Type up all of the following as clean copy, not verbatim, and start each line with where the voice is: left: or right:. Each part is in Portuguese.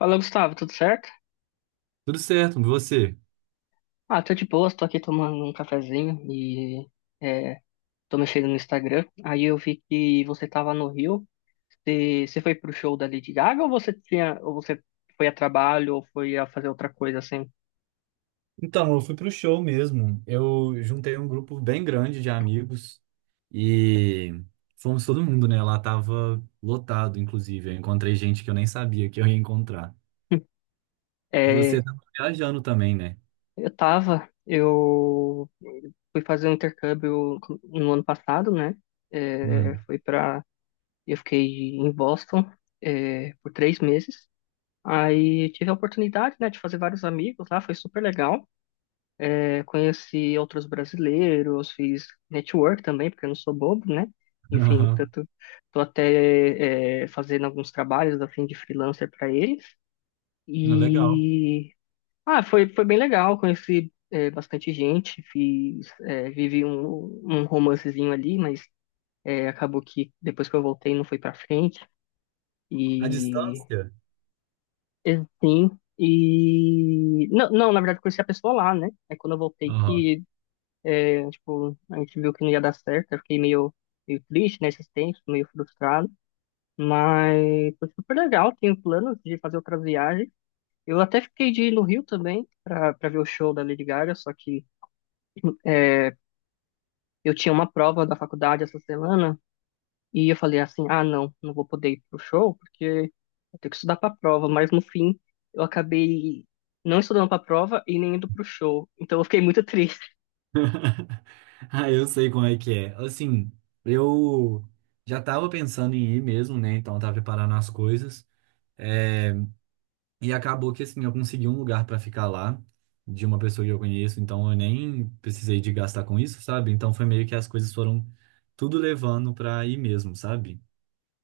left: Fala, Gustavo, tudo certo?
right: Tudo certo, e você?
left: Ah, tô de boa, tô aqui tomando um cafezinho e é, tô mexendo no Instagram. Aí eu vi que você tava no Rio. Você foi pro show da Lady Gaga ou você tinha, ou você foi a trabalho ou foi a fazer outra coisa assim?
right: Então, eu fui pro show mesmo. Eu juntei um grupo bem grande de amigos e fomos todo mundo, né? Lá tava lotado, inclusive. Eu encontrei gente que eu nem sabia que eu ia encontrar.
left: É,
right: Você tava viajando também, né?
left: eu tava, eu fui fazer um intercâmbio no ano passado, né? É,
right: Hum.
left: fui para, eu fiquei em Boston, por três meses. Aí tive a oportunidade, né, de fazer vários amigos lá, foi super legal. Eu conheci outros brasileiros, fiz network também, porque eu não sou bobo, né? Enfim,
right: Aham.
left: tanto tô até fazendo alguns trabalhos a fim de freelancer para eles.
right: Ah, legal.
left: E ah, foi bem legal, conheci bastante gente, fiz, vivi um, um romancezinho ali, mas acabou que depois que eu voltei não foi para frente.
right: A
left: E
right: distância?
left: e, sim, e não, não, na verdade eu conheci a pessoa lá, né? É quando eu voltei
right: Aham.
left: que tipo, a gente viu que não ia dar certo, eu fiquei meio, meio triste nesse tempo, meio frustrado. Mas foi super legal, tenho planos de fazer outras viagens. Eu até fiquei de ir no Rio também para ver o show da Lady Gaga, só que é, eu tinha uma prova da faculdade essa semana e eu falei assim, ah, não, não vou poder ir pro show porque eu tenho que estudar para a prova. Mas no fim, eu acabei não estudando para a prova e nem indo pro show. Então eu fiquei muito triste.
right: Ah, eu sei como é que é. Assim, eu já tava pensando em ir mesmo, né? Então eu tava preparando as coisas. É, e acabou que assim, eu consegui um lugar pra ficar lá de uma pessoa que eu conheço, então eu nem precisei de gastar com isso, sabe? Então foi meio que as coisas foram tudo levando pra ir mesmo, sabe?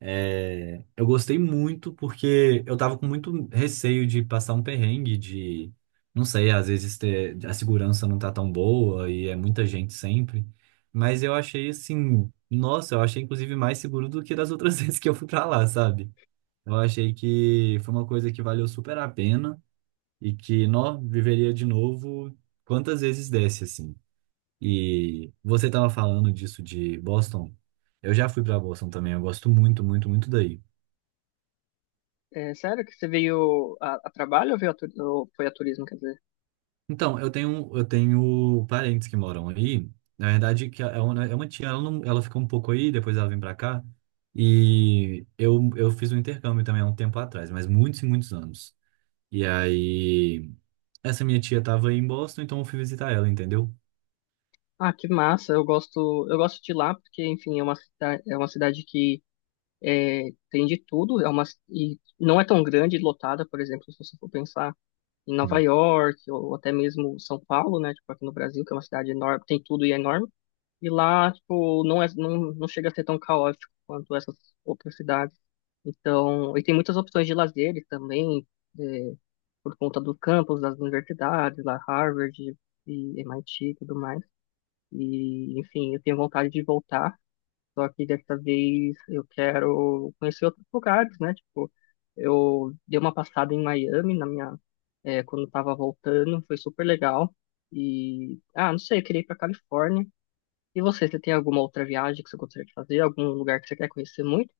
right: É, eu gostei muito porque eu tava com muito receio de passar um perrengue, de, não sei, às vezes ter, a segurança não tá tão boa e é muita gente sempre, mas eu achei assim, nossa, eu achei inclusive mais seguro do que das outras vezes que eu fui pra lá, sabe? Eu achei que foi uma coisa que valeu super a pena e que, nó, viveria de novo quantas vezes desse, assim. E você tava falando disso de Boston. Eu já fui pra Boston também, eu gosto muito, muito, muito daí.
left: É, sério que você veio a trabalho ou veio a, ou foi a turismo, quer dizer?
right: Então, eu tenho parentes que moram aí. Na verdade, que é uma tia, ela, não, ela fica um pouco aí, depois ela vem pra cá. E eu fiz um intercâmbio também há um tempo atrás, mas muitos e muitos anos. E aí, essa minha tia tava aí em Boston, então eu fui visitar ela, entendeu?
left: Ah, que massa. Eu gosto de lá porque, enfim, é uma cidade que é, tem de tudo, é uma e não é tão grande e lotada, por exemplo, se você for pensar em Nova York ou até mesmo São Paulo, né, tipo aqui no Brasil, que é uma cidade enorme, tem tudo e é enorme. E lá, tipo, não é, não, não chega a ser tão caótico quanto essas outras cidades. Então, e tem muitas opções de lazer também, é, por conta do campus das universidades, lá Harvard e MIT e tudo mais. E, enfim, eu tenho vontade de voltar, só que dessa vez eu quero conhecer outros lugares, né? Tipo, eu dei uma passada em Miami na minha, quando eu tava voltando, foi super legal. E, ah, não sei, eu queria ir pra Califórnia. E você tem alguma outra viagem que você gostaria de fazer? Algum lugar que você quer conhecer muito?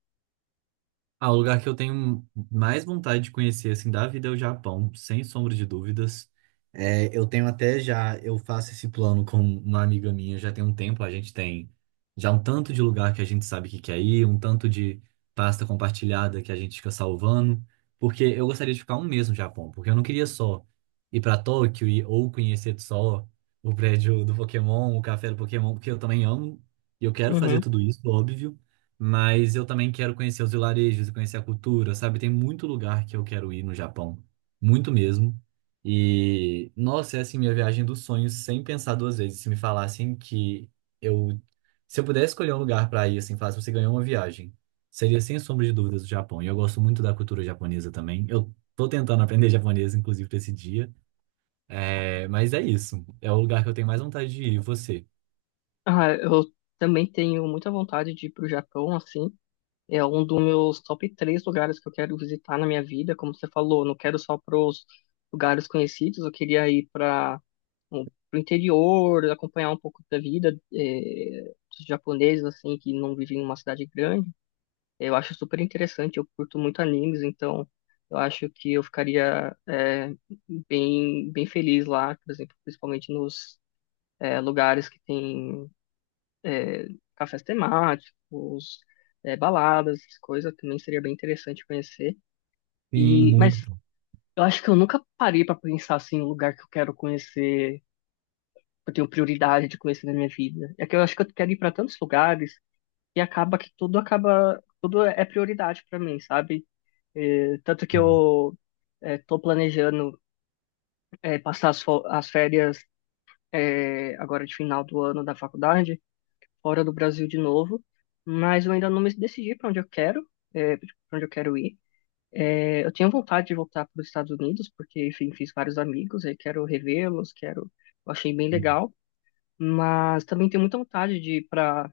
right: Ah, o lugar que eu tenho mais vontade de conhecer, assim, da vida é o Japão, sem sombra de dúvidas. É, eu tenho até já, eu faço esse plano com uma amiga minha já tem um tempo, a gente tem já um tanto de lugar que a gente sabe que quer ir, um tanto de pasta compartilhada que a gente fica salvando, porque eu gostaria de ficar um mês no Japão, porque eu não queria só ir pra Tóquio e, ou conhecer só o prédio do Pokémon, o café do Pokémon, porque eu também amo e eu quero fazer
left: Uhum.
right: tudo isso, óbvio. Mas eu também quero conhecer os vilarejos e conhecer a cultura, sabe? Tem muito lugar que eu quero ir no Japão, muito mesmo. E, nossa, é assim minha viagem dos sonhos, sem pensar duas vezes. Se me falassem que eu, se eu pudesse escolher um lugar para ir, assim, fácil, você ganhou uma viagem, seria sem sombra de dúvidas o Japão. E eu gosto muito da cultura japonesa também. Eu tô tentando aprender japonês, inclusive, pra esse dia. É, mas é isso. É o lugar que eu tenho mais vontade de ir. E você?
left: Ah, eu também tenho muita vontade de ir pro Japão, assim. É um dos meus top três lugares que eu quero visitar na minha vida. Como você falou, não quero só para os lugares conhecidos, eu queria ir para o interior, acompanhar um pouco da vida dos japoneses, assim, que não vivem em uma cidade grande. Eu acho super interessante, eu curto muito animes, então eu acho que eu ficaria bem, bem feliz lá, por exemplo, principalmente nos lugares que tem é, cafés temáticos, baladas, coisa também seria bem interessante conhecer.
right: Sim,
left: E, mas
right: muito.
left: eu acho que eu nunca parei para pensar assim, o lugar que eu quero conhecer, que eu tenho prioridade de conhecer na minha vida. É que eu acho que eu quero ir para tantos lugares e acaba que tudo acaba, tudo é prioridade para mim, sabe? É, tanto que eu tô planejando passar as, as férias agora de final do ano da faculdade fora do Brasil de novo, mas eu ainda não me decidi para onde eu quero, para onde eu quero ir. É, eu tinha vontade de voltar para os Estados Unidos, porque, enfim, fiz vários amigos, aí quero revê-los, quero, eu achei bem legal, mas também tenho muita vontade de ir para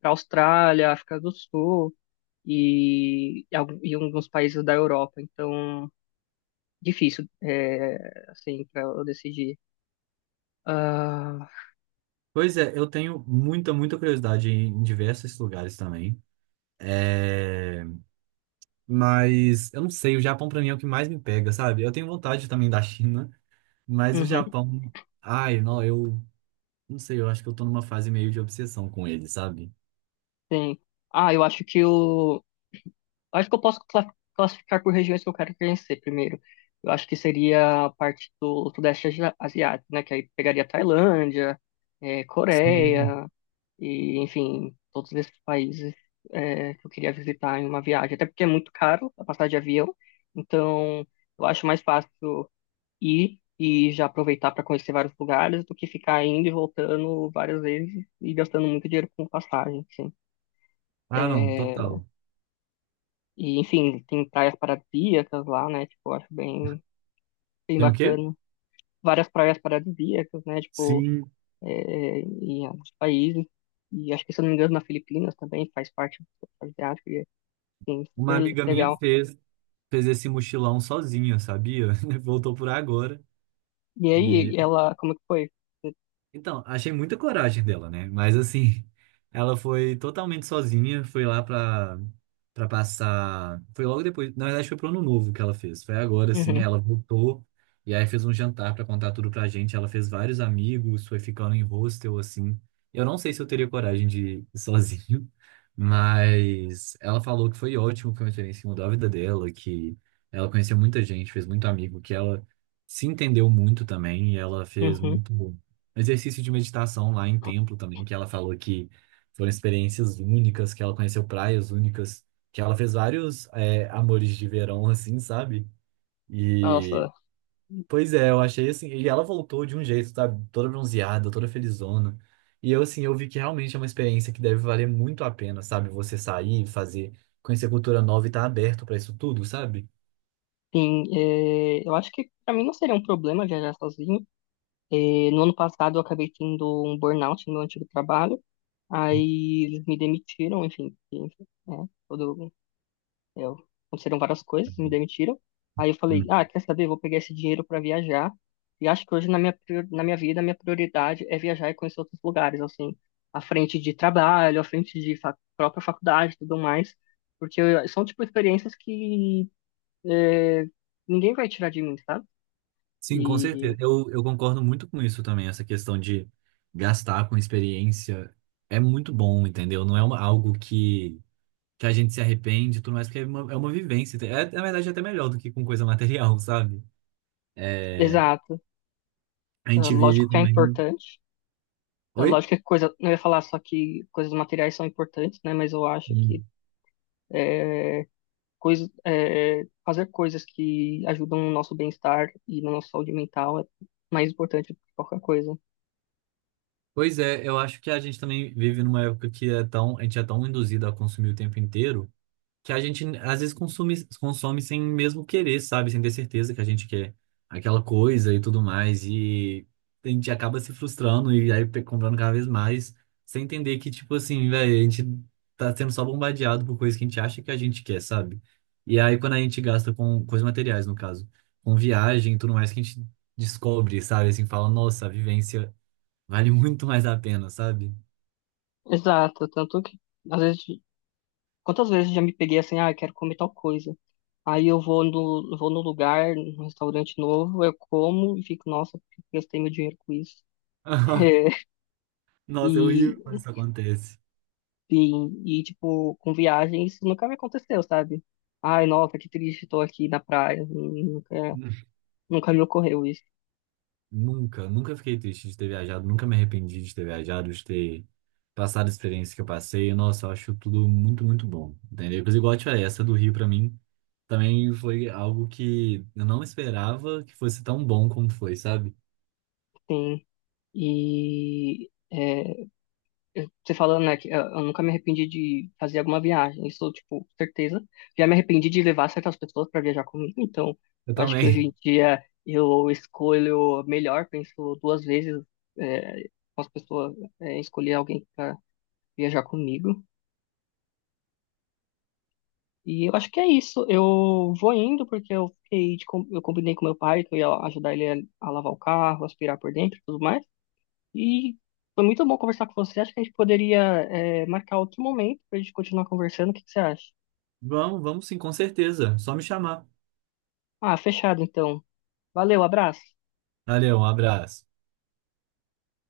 left: para Austrália, África do Sul e e alguns países da Europa. Então, difícil, é, assim, para eu decidir. Ah,
right: Pois é, eu tenho muita, muita curiosidade em diversos lugares também. É, mas eu não sei, o Japão pra mim é o que mais me pega, sabe? Eu tenho vontade também da China, mas o
left: uhum,
right: Japão. Ai, não, eu não sei, eu acho que eu tô numa fase meio de obsessão com ele, sabe?
left: sim. Ah, eu acho que o acho que eu posso classificar por regiões que eu quero conhecer primeiro. Eu acho que seria a parte do Sudeste Asiático, né? Que aí pegaria Tailândia,
right: Sim.
left: Coreia, e enfim, todos esses países que eu queria visitar em uma viagem. Até porque é muito caro a passagem de avião, então eu acho mais fácil ir e já aproveitar para conhecer vários lugares do que ficar indo e voltando várias vezes e gastando muito dinheiro com passagem, assim.
right: Ah, não, total.
left: E, enfim, tem praias paradisíacas lá, né? Tipo, eu acho bem, bem
right: Tem o quê?
left: bacana. Várias praias paradisíacas, né? Tipo,
right: Sim,
left: em alguns países. E acho que, se eu não me engano, na Filipinas também faz parte do asiático. E, é, assim,
right: uma
left: super
right: amiga minha
left: legal.
right: fez, fez esse mochilão sozinha, sabia? Voltou por agora.
left: E aí, ela, como que foi?
right: Então, achei muita coragem dela, né? Mas assim, ela foi totalmente sozinha, foi lá pra, pra passar. Foi logo depois, na verdade, foi pro ano novo que ela fez. Foi agora, assim,
left: Uhum,
right: ela voltou e aí fez um jantar pra contar tudo pra gente. Ela fez vários amigos, foi ficando em hostel, assim. Eu não sei se eu teria coragem de ir sozinho, mas ela falou que foi ótimo, que foi uma experiência que mudou a vida dela, que ela conheceu muita gente, fez muito amigo, que ela se entendeu muito também, e ela fez
left: uhum.
right: muito exercício de meditação lá em templo também, que ela falou que foram experiências únicas, que ela conheceu praias únicas, que ela fez vários é, amores de verão, assim, sabe? E,
left: Nossa,
right: pois é, eu achei assim, e ela voltou de um jeito, sabe? Toda bronzeada, toda felizona. E eu, assim, eu vi que realmente é uma experiência que deve valer muito a pena, sabe? Você sair, fazer, conhecer cultura nova e estar aberto para isso tudo, sabe?
left: sim, é, eu acho que pra mim não seria um problema viajar sozinho. É, no ano passado eu acabei tendo um burnout no meu antigo trabalho. Aí eles me demitiram, enfim, enfim, né? Todo, eu, aconteceram várias coisas, me demitiram. Aí eu falei, ah, quer saber? Vou pegar esse dinheiro para viajar. E acho que hoje na minha, na minha vida, a minha prioridade é viajar e conhecer outros lugares, assim, à frente de trabalho, à frente de fa própria faculdade e tudo mais. Porque são, tipo, experiências que é, ninguém vai tirar de mim, sabe?
right: Sim, com
left: E,
right: certeza. Eu concordo muito com isso também, essa questão de gastar com experiência é muito bom, entendeu? Não é uma- algo que a gente se arrepende e tudo mais, porque é uma vivência. É, na verdade, é até melhor do que com coisa material, sabe? É,
left: exato.
right: a
left: É,
right: gente
left: lógico
right: vive
left: que é
right: também.
left: importante. É,
right: Oi?
left: lógico que é coisa, não ia falar só que coisas materiais são importantes, né? Mas eu acho que
right: Hum.
left: eh, coisa, é, fazer coisas que ajudam no nosso bem-estar e na nossa saúde mental é mais importante do que qualquer coisa.
right: Pois é, eu acho que a gente também vive numa época que é tão, a gente é tão induzido a consumir o tempo inteiro. Que a gente às vezes consome, consome sem mesmo querer, sabe? Sem ter certeza que a gente quer aquela coisa e tudo mais. E a gente acaba se frustrando e aí pe- comprando cada vez mais, sem entender que, tipo assim, velho, a gente tá sendo só bombardeado por coisas que a gente acha que a gente quer, sabe? E aí quando a gente gasta com coisas materiais, no caso, com viagem e tudo mais, que a gente descobre, sabe? Assim, fala, nossa, a vivência vale muito mais a pena, sabe?
left: Exato, tanto que às vezes, quantas vezes já me peguei assim, ah, eu quero comer tal coisa. Aí eu vou no lugar, num restaurante novo, eu como e fico, nossa, por que eu gastei meu dinheiro com isso.
right: Nossa, é horrível
left: E,
right: quando isso acontece.
left: e, tipo, com viagem isso nunca me aconteceu, sabe? Ai, nossa, que triste, tô aqui na praia. Nunca, nunca me ocorreu isso.
right: Nunca, nunca fiquei triste de ter viajado, nunca me arrependi de ter viajado, de ter passado a experiência que eu passei. Nossa, eu acho tudo muito, muito bom, entendeu? Mas igual eu te falei, essa do Rio pra mim também foi algo que eu não esperava que fosse tão bom como foi, sabe?
left: Sim. E é, você falando, né, que eu nunca me arrependi de fazer alguma viagem, isso, tipo, certeza. Já me arrependi de levar certas pessoas para viajar comigo, então
right: Eu
left: eu acho que hoje
right: também.
left: em dia eu escolho melhor, penso duas vezes é, com as pessoas, escolher alguém para viajar comigo. E eu acho que é isso. Eu vou indo porque eu fiquei de eu combinei com meu pai que eu ia ajudar ele a lavar o carro, aspirar por dentro, e tudo mais. E foi muito bom conversar com você. Acho que a gente poderia, marcar outro momento para a gente continuar conversando. O que que você acha?
right: Vamos, vamos sim, com certeza. Só me chamar.
left: Ah, fechado então. Valeu, abraço.
right: Valeu, um abraço.